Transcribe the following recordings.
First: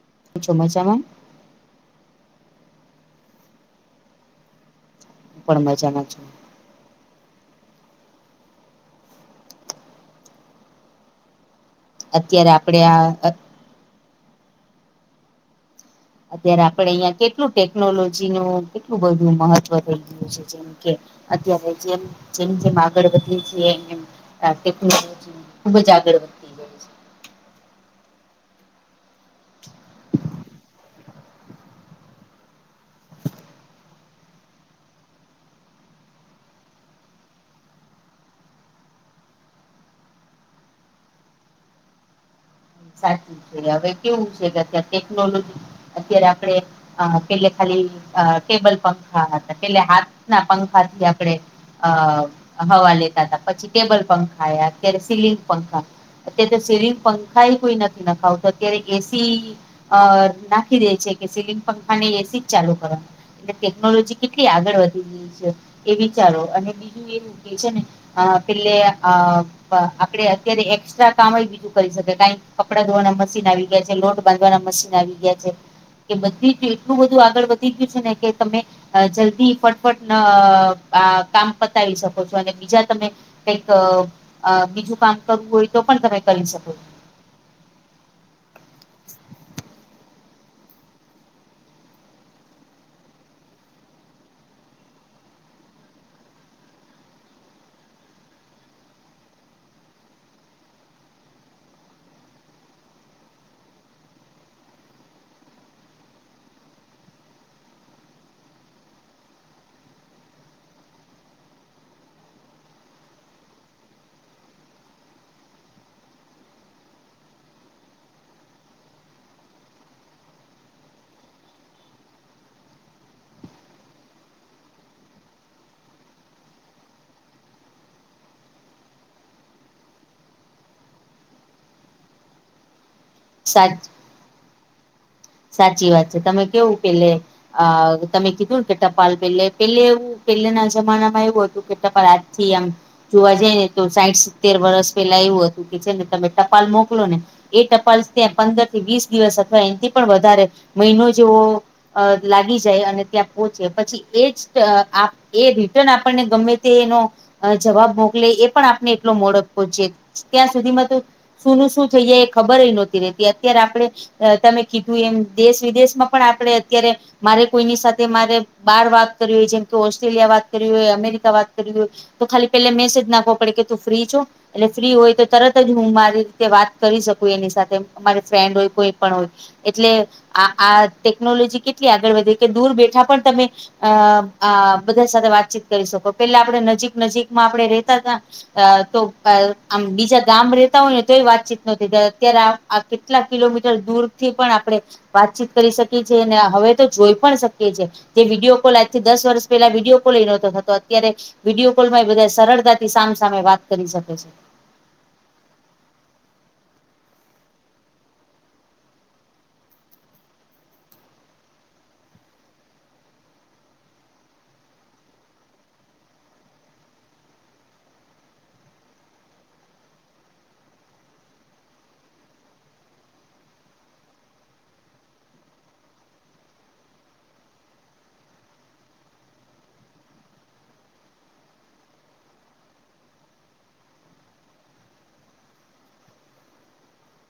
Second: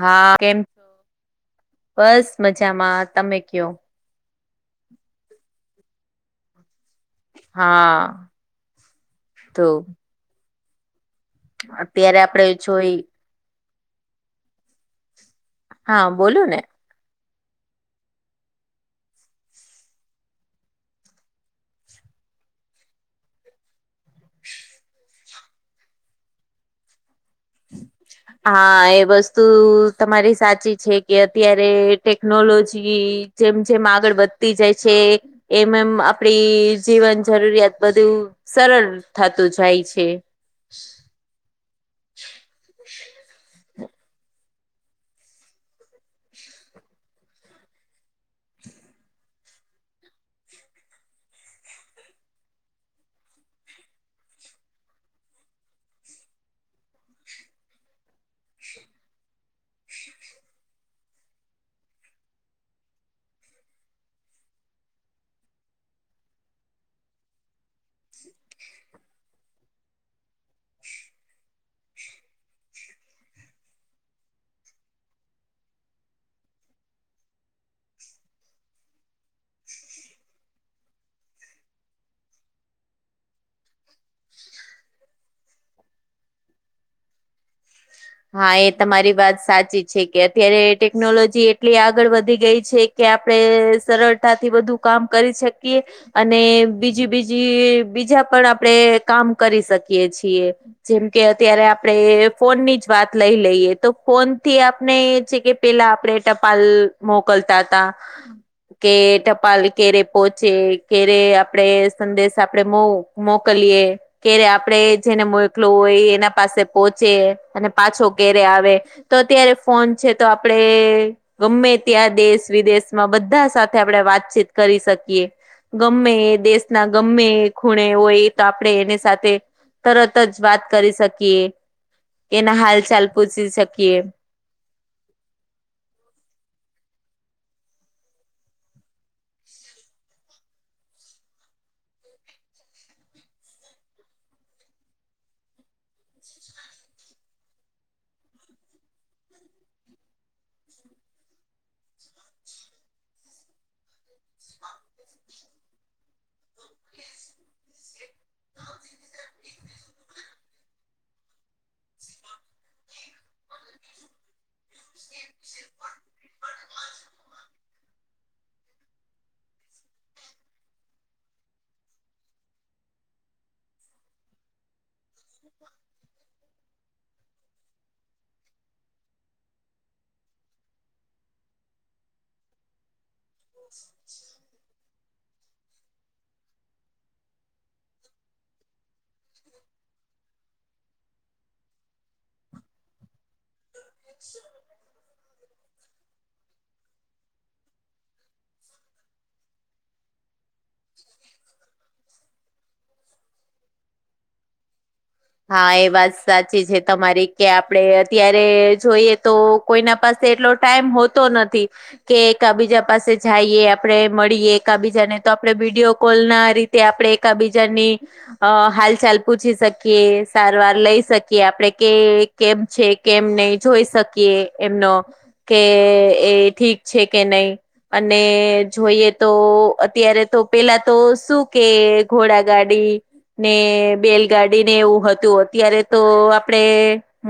હા છો કેમ મજામાં બસ મજામાં તમે કયો? પણ મજામાં છુ. હા તો અત્યારે આપડે જોઈ હા બોલો ને પણ અહિયાં કેટલું ટેકનોલોજી નુ કેટલું બધું મહત્વ થઈ ગયું છે જે કે અત્યારે જેમ જેમ જેમ આગળ વધીએ છીએ તેમ ટેક્નોલોજી ખૂબ જ આગળ [inaudible] હા એ વસ્તુ તમારી છે કે અત્યારે ટેકનોલોજી જેમ જેમ આગળ વધતી જાય છે એમ એમ આપડી જીવન જરૂરિયાત બધું સરળ થતું જાય છે. [inaudible] સાચું છે હવે કેવું છે કે અત્યારે ટેકનોલોજી અત્યારે આપણે અ પેલે ખાલી અ ટેબલ પંખા ને પેલે હાથના પંખાથી આપણે અ હવા લેતા તા. પછી ટેબલ પંખા આયા, અત્યારે સીલિંગ પંખા. અત્યારે તો સિલિંગ પંખા એ કોઈ નથી નખાવતુ અત્યારે એસી અ નાખી દે છે કે સિલિંગ પંખા નઈ એસી જ ચાલુ કરવાની. એટલે ટેકનોલોજી કેટલી આગળ વધી ગઈ છે એ વિચારો. અને બીજું એવું કે છે ને અ પેલે અ બ આપડે અત્યારે એક્સ્ટ્રા કામેય બીજું કરી શકે. [unintelligible] કપડા ધોવાના મશીન આવી ગયા છે, લોટ બાંધવાના મશીન આવી ગયા છે. કે બધી જ એટલું બધું આગળ વધી ગયું છે ને કે તમે અ જલ્દી ફટફટ અ આ કામ પતાવી શકો છો. અને બીજા તમે કઈક અ બીજું કામ કરવું હોય તો પણ તમે કરી શકો છો. હા એ તમારી વાત સાચી છે. કે અત્યારે ટેકનોલોજી એટલી આગળ વધી ગઈ છે કે આપણે સરળતાથી બધું કામ કરી શકીએ. અને બીજી બીજી બીજા પણ આપડે કામ કરી શકીયે છીએ. જેમ કે અત્યારે આપડે ફોનની જ વાત લઈ લઈએ તો ફોનથી આપણે છે કે પેલા આપણે ટપાલ મોકલતા તા. કે ટપાલ ક્યારે પોહચે, ક્યારે આપડે સંદેશ આપડે મો મોકલીએ, ક્યારે આપણેે જેને મોકલ્યુ હોય એ એના પાસે પોહચે. અને પાછો ક્યારે આવે. તો અત્યારે ફોન છે તો આપડે ગમે ત્યાં દેશ વિદેશમાં બધા સાથે આપણે વાતચીત કરી શકીએ. ગમે એ દેશના ગમે એ ખૂણે હોય એ તો આપણે એની સાથે તરત જ વાત કરી શકીએ, એના હાલચાલ પૂછી છો સાચ શકીએ. સાચી વાત છે. તમે કેવું પેલે અ તમે કીધુંને કે ટપાલ પેલે પેલે એવું પેલાના જમાનામાં એવું હતું કે ટપાલ આજથી આમ જોવા જઈએ તો સાઈઠ સિત્તેર વર્સ પેલા એવું હતું કે છે ને તમે ટપાલ મોકલો ને એ ટપાલ ત્યાં પંદરથી વીસ દિવસ અથવા એનથી પણ વધારે મહિનો જેવો અ લાગી જાય અને ત્યાં પોહોંચે. પછી એજ ટ આ એ રિટર્ન આપણને ગમે તે એનો જવાબ મોકલે એ પણ આપને એટલો મોડો પહોંચે. ત્યાં સુધીમાં તો શુંનું શું થઈ જાય એ ખબર એ નોતી રેતી. અત્યારે આપડે એ તમે કીધું એમ દેશ વિદેશમાં પણ આપણેે અત્યારે મારે કોઈની સાથે મારે બાર વાત કરવી હોય. જેમ કે ઓસ્ટ્રેલિયા વાત કરવી હોય, અમેરિકા વાત કરવી હોય. તો ખાલી પેલે મેસેજ નાખવો પડે કે તું ફ્રી છો. એટલે ફ્રી હોય તો તરત જ હું મારી રીતે વાત કરી શકું એની સાથે. અમારી ફ્રેન્ડ હોય કોઈ પણ હોય. એટલે આ આ ટેકનોલોજી કેટલી આગળ વધી કે દુર બેઠા પણ તમે અ આ બધા સાથે વાતચીત કરી શકો. પેલા આપણે નજીક નજીકમાં આપણે રેતા તા. અ તો આમ બીજા ગામ રેતા હોય ને તોય વાતચીત નથી અત્યારે આ કેટલા કિલો કિલોમીટર દૂરથી પણ આપણે વાતચીત કરી શકીએ છીએ. અને હવે તો જોઈ પણ શકયે છે. જે વિડીયો કોલ આજથી દસ વર્ષ પેલા વિડીયો કોલ એ નોતો થત તો અત્યારે વિડીયો કોલમાં એ બધા સરળતાથી સામ સામે વાત કરી શકે છે. હા એ વાત સાચી છે તમારી કે આપણે અત્યારે જોઈએ તો કોઈના પાસે એટલો ટાઈમ હોતો નથી. કે એકબીજા પાસે જઈએ આપણે મળીએ એકાબીજાને તો આપડે વિડિયો કોલના રી આપણે એકબીજાની અ હાલચાલ પૂછી શક કે સારવાર લઈ શકીએ આપડે કે કેમ છે કેમ નઈ જોઈ શકીએ એમનો કે એ ઠીક છે કે નઈ અને જોઈએ તો અત્યારે તો પેલા તો શું કે ઘોડા ગાડી ને બેલગાડી ને એવું હતું. અત્યારે તો આપડે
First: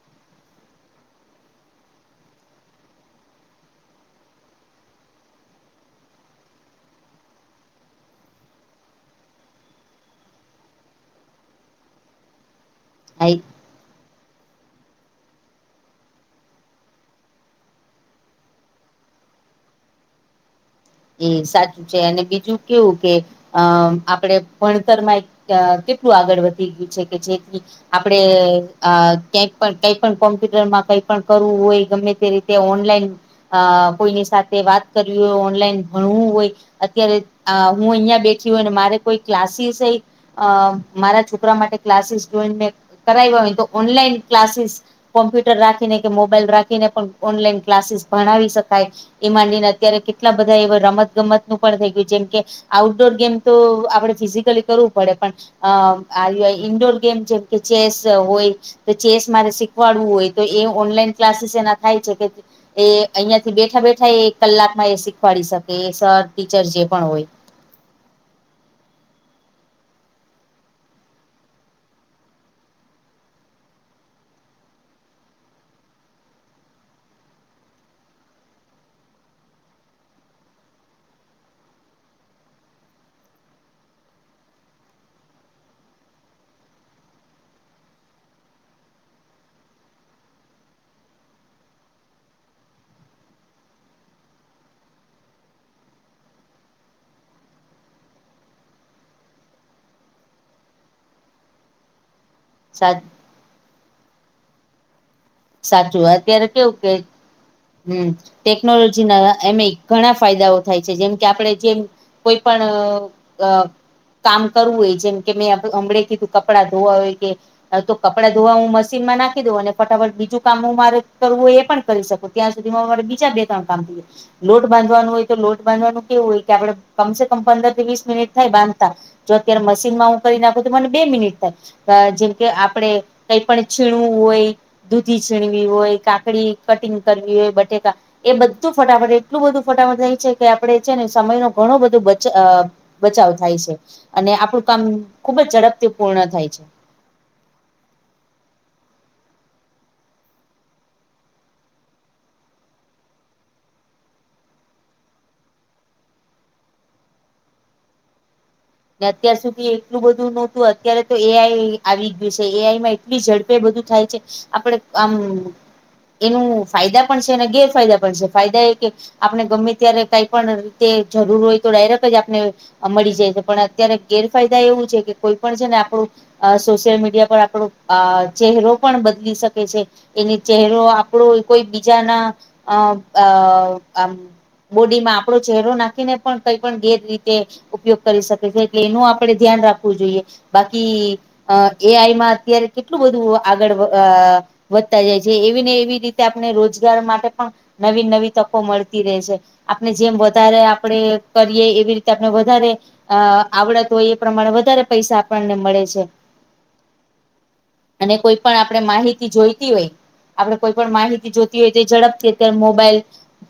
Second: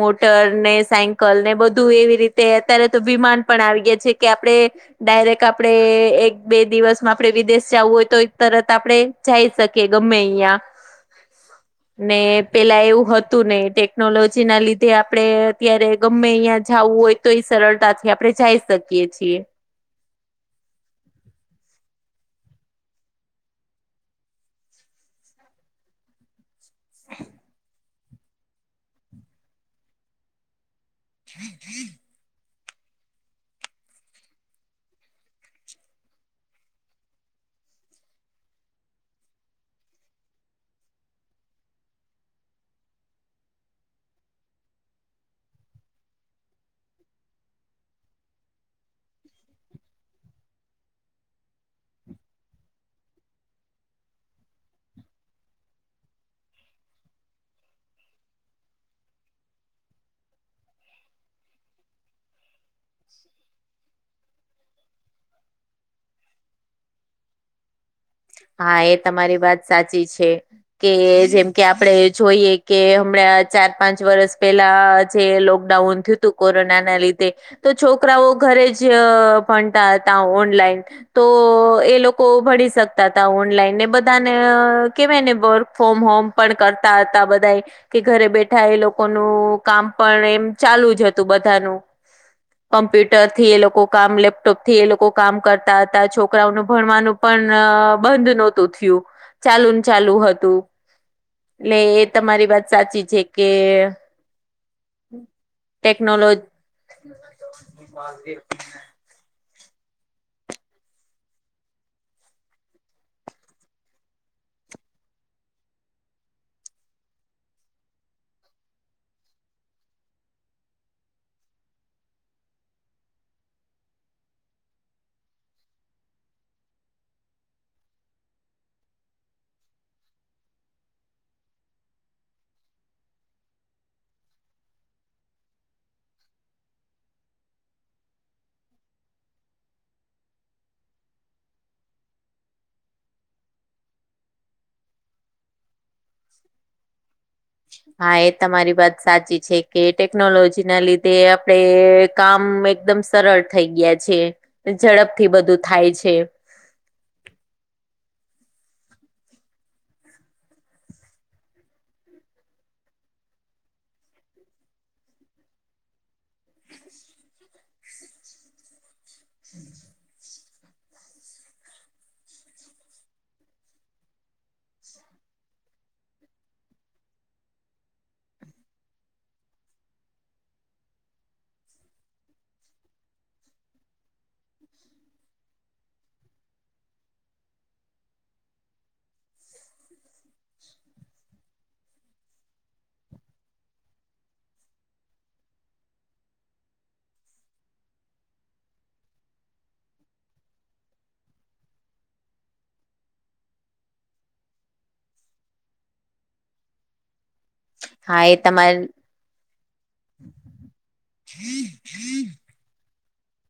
મોટર ને સાયકલ ને બધું એવી રીતે અત્યારે તો વિમાન પણ આવી ગયા છે કે આપડે ડાયરેક્ટ આપણે એક બે દિવસમાં આપડે વિદેશ જાવું હોય તો તરત આપણે જાઈ શકીએ ગમે અહીંયા ને પેલા એવું હતું નઇ ટેક ટેકનોલોજીના લીધે આપણે અત્યારે ગમે અહીંયા જાવું હોય તો એ સરળતાથી આપણેે જાઈ શક શકીએ છીએ. એ સાચું છે. અને બીજુ કેવું કે અ આપડે ભણતરમાં કેટલું આગળ વધી ગયું છે કે જેથી આપણેે અ ક્યાં પણ કઈ પણ કોમ્પ્યુટરમાં કઈ પણ કરવું હોય ગમે તે રીતે ઓનલાઈન અ કોઈની સાથે વાત કરવી હોય ઓનલાઈન ભણવું હોય અત્યારે હું અહિયાં બેઠી હોય મારે કોઈ ક્લાસીસ અ મારા છોકરા માટે ક્લાસીસ જોઈન મે કરાવ્યા હોય તો ઓનલાઈન ક્લાસીસ કોમ્પ્યુટર રાખીને કે મોબાઈલ રાખીને પણ ઓનલાઈન ક્લાસીસ ભણાવી શકાય. એ માટે ના અત્યારે કેટલા બધ રમત ગમતનું પણ થઈ ગયું. જેમ કે આઉટડોર ગેમ તો આપણે ફિઝિકલી કરવું પડે પણ અ આવી ઈન્ડોર ગેમ છે. જેમ કે ચેસ હોય કે ચેસ માટે શીખવાડવું હોય તો એ ઓનલાઈન ક્લાસીસ એના થાય છે કે એ અહિયાંથી બેઠા બેઠા એ એક કલાકમાં એ શીખવાડી શકે સર ટીચર જે પણ હોય હા એ તમારી વાત સાચી છે. કે જેમ કે આપડે જોઈએ કે હમણાં ચાર પાંચ વર્ષ પેલા જે લોકડાઉન કોરોના ના લીધે. તો છોકરાઓ ઘરે જ ભણતા હતા ઓનલાઈન તો એ લોકો ભણી શક તા હતા ઓનલાઈન એ બધાને કેવાય વર્ક ફ્રોમ હોમ પણ કરતા હતા બધા એ કે ઘરે બેઠા એ લોકોનું કામ પણ એમ ચાલુ જ હતું બધાનુ કમ્પ્યુટરથી એ લોકો કામ લેપટોપથી એ લોકો કામ કરતા તા છોકરાઓનું ભણવાનું પણ અ બંધ નતું થયું. ચાલુ ને ચાલુ હતું. એટલે એ તમારી વાત સા સાચી છે કે સાચું ટેકનોલોજ અત્યારે કેવું કે, હમ્મ ટેકનોલોજીના એમેય ઘણા ફાયદાઓ થાય છે. જેમ કે આપણે જેમ કોઈ પણ અ કામ કરવું હોય જેમ કે મેં હમળે કીધું કપડાં ધોવા હોય કે, હા તો કપડાં ધોવા હું મશીનમાં નાખી દઉં. અને ફટાફટ બીજું કામ હું મારી રીતે કરવું હોય એ પણ કરી શકું ત્યાં સુધીમાં અમારે બીજા બે તણ કામ થઈ જાય લોટ બાંધવાનું હોય તો લોટ બાંધવાનું કેવું હોય કે આપડે કમ સે કમ પંદર થી વીસ મિનિટ થાય બાંધતા જો અત્યારે મશીનમાં હું કરી નાખું તો મને બે મિનિટ થાય અ જેમ કે આપણેે કંઈ પણ છીણવું હોય દૂધી છીણવી હોય, કાકડી કટિંગ કરવી હોય, બટેટા એ બધું ફટાફટ એટલું બધું ફટાફટ થાય છે, કે આપણે છે ને સમય નો ઘણો બધો બચ અ બચાવ થાય છે. અને આપણું કામ ખુબ જ ઝડપથી પૂર્ણ થાય છે. હા એ તમારી વાત સાચી છે, કે ટેકનોલોજી ના લીધે આપડે કામ એકદમ સરળ થઈ ગયા છે, ને ઝડપથી બધું થાય છે. ને અત્યાર સુધી એટલું બધું નહોતું, અત્યારે તો એ આઈ આવી ગયું છે, એ આઈ માં એટલી ઝડપે બધું થાય છે. આપણે આમ એનું ફાયદા પણ છે, અને ગેરફાયદા પણ છે. ફાયદા એ કે આપણે ગમે ત્યારે કાંઈ પણ રીતે જરૂર હોય તો ડાયરેક્ટ જ આપને મળી જાય. પણ અત્યારે ગેરફાયદા એવું છે કે કોઈ પણ છે ને આપણું અ સોશિયલ મીડિયા પર આપણું અ ચહેરો પણ બદલી શકે છે. એની ચહેરો આપણો કોઈ બીજાના અ અ બોડી માં આપણો ચહેરો નાખીને પણ કંઈ પણ ગેર રીતે ઉપયોગ કરી શકે છે. એટલે એનું આપડે ધ્યાન રાખવું જોઈએ. બાકી હ એ આઈમાં અત્યારે કેટલું બધું આગળ વ વધતા જાય છે. એવી ને એવી રીતે આપને રોજગાર માટે પણ નવી-નવી તકો મળતી રહે છે. આપણે જેમ વધારે આપણે કરીએ એવી રીતે આપનણે વધારે અ આવડત હોય એ પ્રમાણે વધારે પૈસા આપણને મળે છે. અને હા એ કોઈ પણ આપણે તમારી માહિતી જોઈતી હોય આપણે કોઈ પણ માહિતી જોતી હોય તો ઈ ઝડપથી અત્યારે મોબાઈલ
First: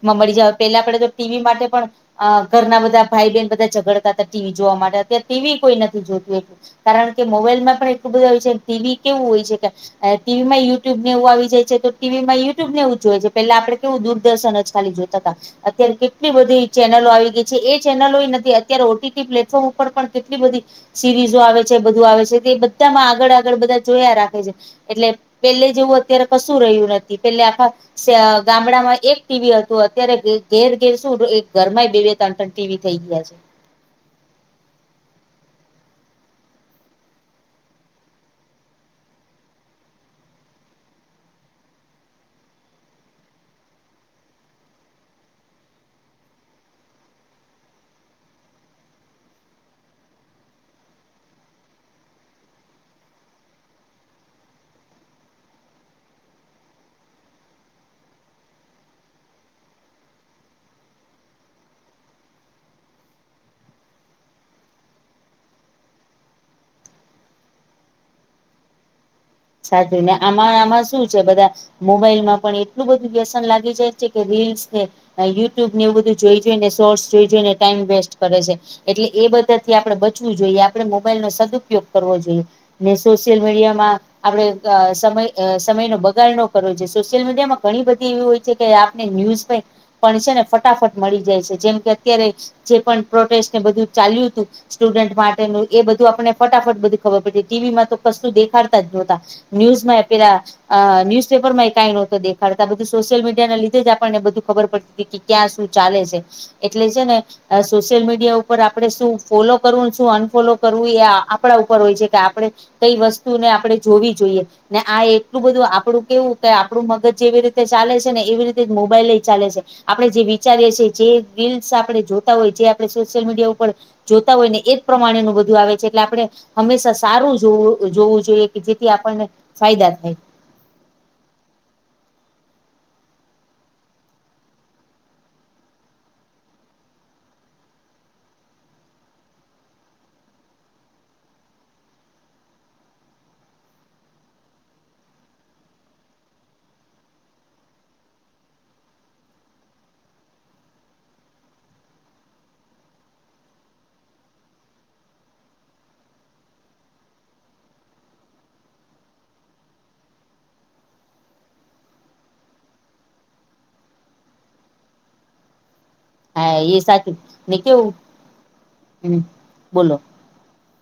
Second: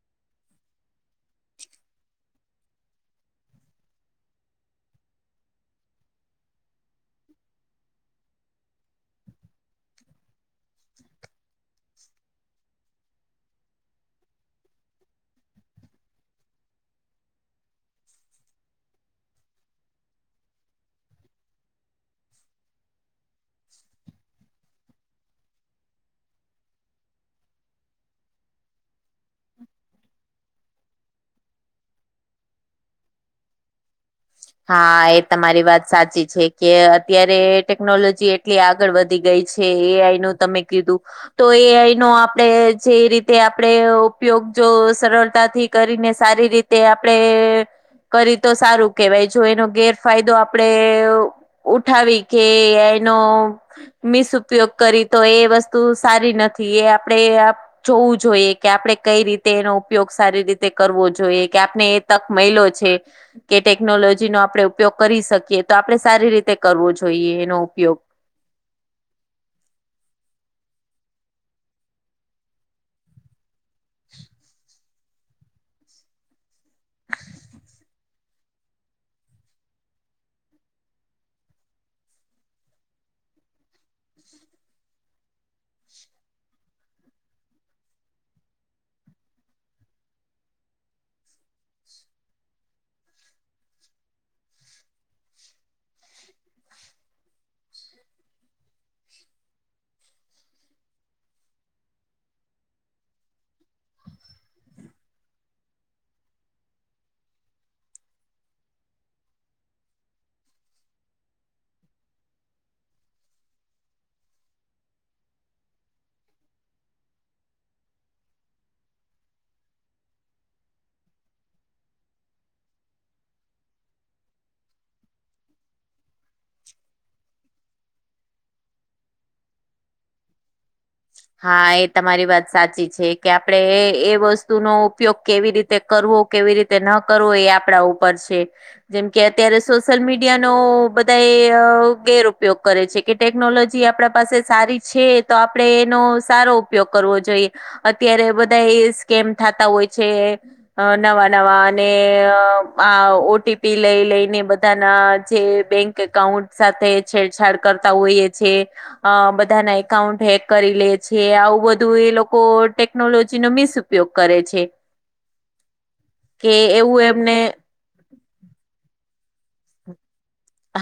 માં મળી જાવા. પેલા આપણે તો ટી વી માટે પણ અ ઘરના બધા ભાઈ બહેન બધા ઝઘડતા તા ટી વી જોવા માટે, અત્યારે ટી વી કોઈ નથી જોતું એટલું. કારણ કે મોબાઈલ માં પણ એટલું બધું આવે છે. કે ટી વી કેવું હોય છે કે અ ટીવી માંય યુટ્યુબ ને એવું આવી જાય છે, તો ટીવી માં યુટ્યુબ ને એવું જોવે છે. પેલા આપણે કેવું દૂરદર્શન જ ખાલી જોતા તા, અત્યારે કેટલી બધી ચેનલો આવી ગઈ છે. એ ચેનલોઈ નથી. અત્યારે ઓ ટી ટી પ્લેટફોર્મ ઉપર પણ કેટલી બધી સિરીઝો આવે છે, બધું આવે છે, તે બધામાં આગળ-આગળ બધા જોયા રાખે છે. એટલે પેલે જેવું અત્યારે કશું રહ્યું નથી. પેલે આખા ગામડામાં એક ટીવી હતું, અત્યારે ઘે ઘેર-ઘેર શું, એક ઘરમાંય બે-બે તન-તન ટીવી થઈ ગયા છે. હા એ તમારી વાત સાચી છે, કે અત્યારે ટેકનોલોજી એટ કે આગળ વધી ગઈ છે. એ આઈનું તમે કીધું તો એ આઈનો આપણે જે રીતે આપણેે ઉપયોગ જો સરળતાથી કરીને સારી રીત તે આપડે કરી તો સારું કેવાય, જો એનો ગેરફાયદો આપડે ઉઠાવી કે એ આઈનો મિસ ઉપયોગ કરી તો એ વસ્તુ સારી નથી. એ આપણેે આપ જોવું જોઈએ કે આપણે કંઈ રીતે એનો ઉપયોગ સારી રીતે કરવો જોઈએ, કે આપને એ તક મઈલો છે. કે ટેકનોલોજીનો આપણે ઉપયોગ કરી શકીએ, તો આપણે સારી રીતે કરવો જોઈએ એનો ઉપયોગ. સાચું. ને આમાં-આમાં શું છે બધા મોબાઈલમાં પણ એટલું બધું વ્યસન લાગ ગી જાય છે, કે રિલ્સ ને અ યુટ્યુબને એવું બધું જોઈ જોઈને, શોર્ટસ જોઈ જોઈને ટાઈમ વેસ્ટ કરે છે. એટલે એ બધાથી આપણે બચવું જોઈએ. આપણે મોબાઈલ નો સદ ઉપયોગ કરવો જોઈએ. ને સોશિયલ મીડિયામાં આપણે સમય અ સમયનો બગાડ નો કરવો જોઈએ. સોશિયલ મીડિયા માં ઘણી બધી એવી હોય છે કે આપને ન્યૂઝ [unintelligible] પણ છે ને ફટાફટ મળી જાય છે. જેમ કે અત્યારે જે પણ પ્રોટેસ્ટ ને બધું ચાલ્યું તું સ્ટુડન્ટ માટેનું એ બધું આપણે ફટાફટ બધું ખબર પડે ટીવીમાં તો કશું દેખાતા જ નો હતા ન્યુઝમાં પેલા અ ન્યુઝ પેપરમાં કાઈ નોતા દેખાડતા બધું સોશિયલ મીડિયા ના લીધે જ આપણને બધું ખબર પડતી તી ત્યાં શું ચાલે છે? એટલે છે ને.. સોશિયલ મીડિયા ઉપર આપડે શું ફોલો કરવું શું અનફોલો કરવું એ આપડા ઉપર હોય છે કે આપડે કઈ વસ્તુને આપડે જોવી જોઈએ? ને આ એટલું બધું આપડું કેવું કે આપડું મગજ જેવી રીતે ચાલે છે ને એવી રીતે જ મોબાઈલ ચાલે છે. આપડે જે વિચારીએ છીએ જે રીલ્સ આપડે જોતા હોય જે આપડે સોશિયલ મીડિયા ઉપર જોતા હોય ને એ જ પ્રમાણે નું બધું આવે છે એટલે આપડે હંમેશા સારું જોવું જોવું જોઈએ કે જેથી આપણને ફાયદા થાય હા, એ તમારી વાત સાચી છે કે આપડે એ વસ્તુનો ઉપયોગ કેવી રી તે કરવો કેવી રીતે ન કરવો એ આપડા ઉપર છે જેમ કે અત્યારે સોશિયલ મીડિયાનો બધા એ ગેરપયોગ કરે છે. કે ટેકનોલોજી આપડા પાસે સારી છે તો આપડે એનો સારો ઉપયોગ કરવો જોઈએ. અત્યારે બધા એ સ્કેમ થાતા હોય છે અ નવા નવા અને આ ઓટીપી લઈ લઈને બધાના જે બેંક એકાઉન્ટ સાથે છેડછાડ કરતા હોઈએ છે અ બધાના એકાઉન્ટ હેક કરી લે છે આવું બધું એ લોકો ટેકનોલોજી નો મિસ ઉપયોગ કરે છે. [unintelligible] કે હા, એ એવું સાચું એમને ને કેવું હ બોલો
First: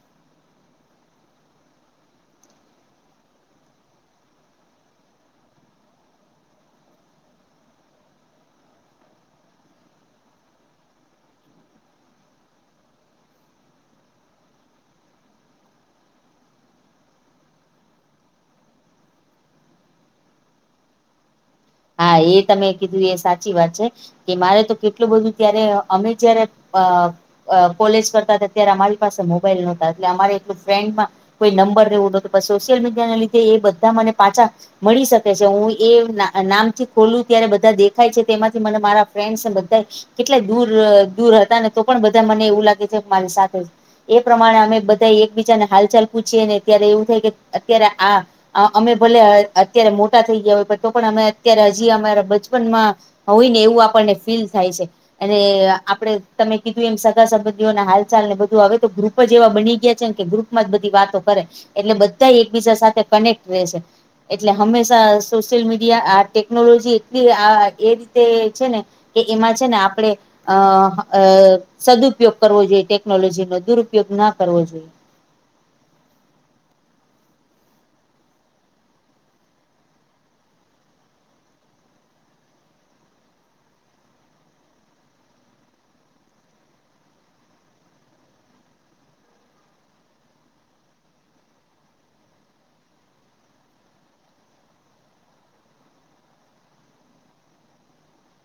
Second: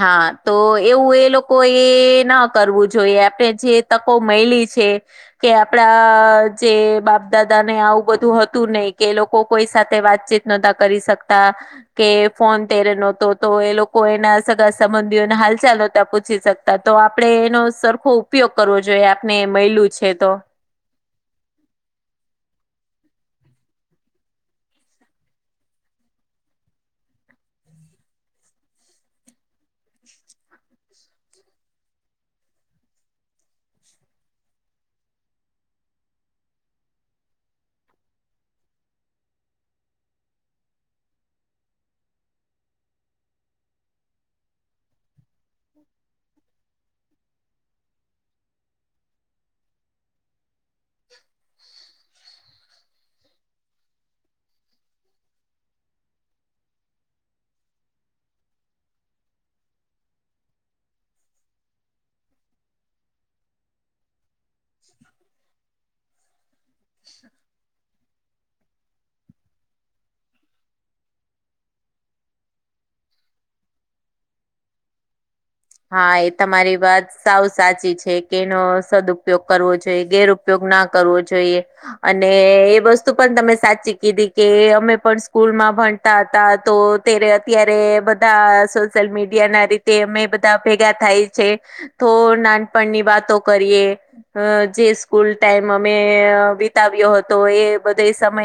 હા, તો એવું એ લોકો એ ના કરવું જોઈએ આપને જે તકો મયલી છે કે આપડા જે બાપ દાદા ને આવું બધું હતું નય કે એ લોકો કોઈ સાથે વાતચીત નતા કરી શકતા કે ફોન તેરે નહતો તો એ લોકો એના સગા સંબંધીઓને હાલ ચાલતા પૂછી શકતા તો આપણે એનો સરખો ઉપયોગ કરવો જોઈએ આપને મયલું છે તો. હા, એ તમે કીધું એ સાચી વાત છે. કે મારે તો કેટલું બધું ત્યારે અમે જયારે અ કોલેજ કરતા તા ત્યારે અમારી પાસે મોબાઈલ ન હોતા એટલે અમારે એટલું ફ્રેન્ડમાં કોઈ નંબર ને એવું ન હતુ પરંતુ સોશિયલ મીડિયા ના લીધે એ બધા મને પાછા મળી શકે છે હું એ ના નામથી ખોલું ત્યારે બધા દેખાય છે તેમાંથી મને મારા ફ્રેન્ડસને બધા કેટલા દૂર દૂર હતા ને તો પણ બધા મને એવું છે સાથે જ એ પ્રમાણે અમે બધા એકબીજાને હાલચાલ પૂછીએ ને ત્યારે એવું થાય કે અત્યારે આ અમે ભલે અત્યારે મોટા થઈ ગયા હોય પતો પણ અમે અત્યારે હજી અમારા બચપનમાં હોય ને એવું આપણને ફીલ થાય છે. અને આપડે તમે કીધું એમ સગા સંબંધીઓ ના હાલચાલને બધું આવે તો ગ્રુપ જ એવા બની ગયા છે ને કે ગ્રુપ માંજ બધી વાતો કરે એટલે બધા એકબીજા સાથે કનેક્ટ રહેેશે એટલે હંમેશા સોશિયલ મીડિયા આ ટેકનોલોજી એટલી આ એ રીતે છે ને. કે એમાં છે ને આપડે અ સદુપયોગ કરવો જોઈએ ટેકનોલોજી નો દુરુપયોગ ના કરવો જોઈએ. હા, એ તમારી વાત સાવ સાચી છે કે એનો સદઉપયોગ કરવો જોઈએ ગેર ઉપયોગ ના કરવો જોઈએ. અને એ વસ્તુ પણ તમે સાચી કીધી કે અમે પણ સ્કૂલ માં ભણ હતા તોયારે અત્યારે બધા સોશિયલ મીડિયા ના રીતે અમે બ તા ભેગા થાય છે તો નાનપણની વાતો કરીએ. અ જે સ્કૂલ ટાઈમ અમે વિતાવ્યો હતો એ બધા સમય